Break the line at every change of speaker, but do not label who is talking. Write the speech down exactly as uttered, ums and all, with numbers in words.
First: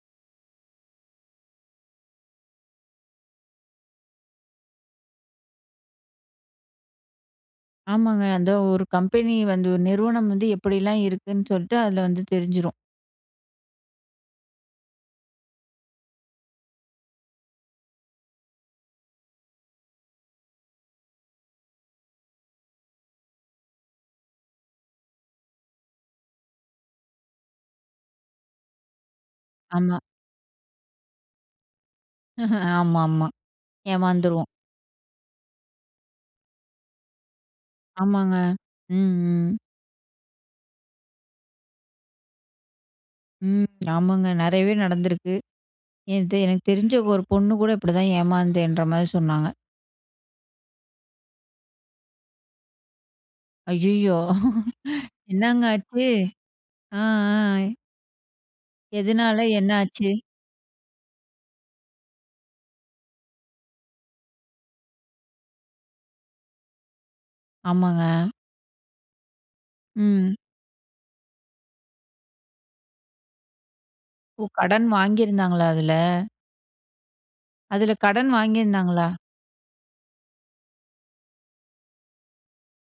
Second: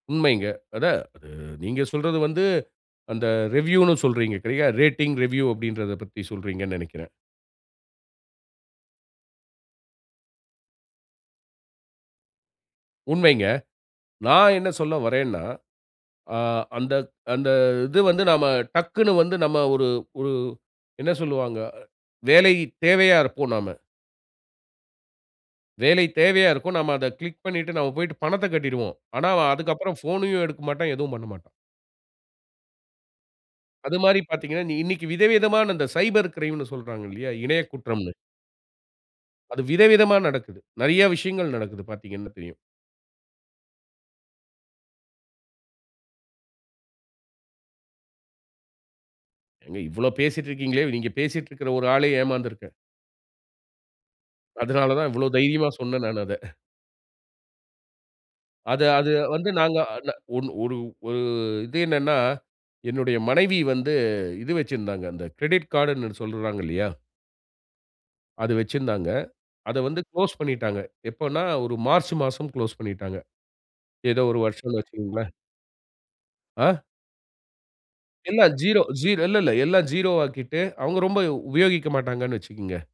உண்மைங்க. அதா, நீங்க சொல்றது வந்து அந்த ரிவ்யூன்னு சொல்றீங்க சரியா? ரேட்டிங், ரிவ்யூ அப்டின்றத பத்தி சொல்றீங்கன்னு நெனைக்கிறேன்.
ஆமாங்க அந்த ஒரு கம்பெனி வந்து, ஒரு நிறுவனம் வந்து எப்டிலாம் இருக்குன்னு சொல்லிட்டு அதில வந்து தெரிஞ்சிரும்.
உண்மைங்க. நான் என்ன சொல்ல வர்றேன்னா, ஆ அந்த அந்த இது வந்து நாம டக்குனு வந்து நம்ம ஒரு ஒரு என்ன சொல்வாங்க வேலைத் தேவையா இருப்போம் நாம. வேலை தேவையா இருக்கும். நாம அத கிளிக் பண்ணிவிட்டு நாம போய்ட்டு பணத்தைக் கட்டிருவோம். ஆனா அவன் அதுக்கு அப்புறம்
ஆமா.
போனயும் எடுக்க மாட்டான். எதுவும் பண்ணமாட்டான்.
ஆமா ஆமா,
அது மாரி
ஏமாந்துருவோம்.
பார்த்தீங்கன்னா, இன்னைக்கு விதவிதமான இந்த சைபர் கிரைம்ன்னு சொல்றாங்க இல்லையா? இணைய குற்றம்ன்னு.
ஆமாங்க. ம் ம்.
அது விதவிதமா நடக்குது. நெறைய விஷயங்கள் நடக்குது, பார்த்தீங்கன்னா தெரியும்.
ம். ஆமாங்க. நெறையவே நடந்திருக்கு. இது எனக்கு தெரிஞ்ச ஒரு பொண்ணு கூட இப்புடிதான் ஏமாந்தேன்ற மாரி சொன்னாங்க.
ஏங்க இவ்வளவு பேசிட்டிருக்கீங்களே. நீங்க பேசிட்டிருக்கிற ஒரு ஆளே ஏமாந்திருக்கேன்.
ஐயயோ!
அதனால தான், இவ்ளோ
என்னங்க
தைரியமா
ஆச்சு?
சொன்னேன் நான் அத.
ஆ ஆ.
அது அது
எதனால?
வந்து
என்ன
நாங்க
ஆச்சு?
நா ஒன் ஒரு இது என்னன்னா, என்னுடைய மனைவி வந்து இது வச்சிருந்தாங்க. அந்த கிரெடிட் கார்ட்ன்னு சொல்றாங்க இல்லையா?
ஆமாங்க.
அது வச்சிருந்தாங்க. அதை வந்து
ம்.
குளோஸ் பண்ணிட்டாங்க. எப்பன்னா, ஒரு மார்ச் மாசம் குளோஸ் பண்ணிட்டாங்க. ஏதோ ஒரு
ஓ
வருஷம்னு
கடன்
வச்சுக்கோங்களேன்.
வாங்கியிருந்தாங்களா, அதில?
ஆ.
அதில கடன்
எல்லாம் ஜீரோ ஜீ
வாங்கியிருந்தாங்களா?
இல்ல இல்ல எல்லாம் ஜீரோ ஆக்கிட்டு அவங்க ரொம்ப உபயோகிக்க மாட்டாங்கன்னு வச்சுக்குங்க.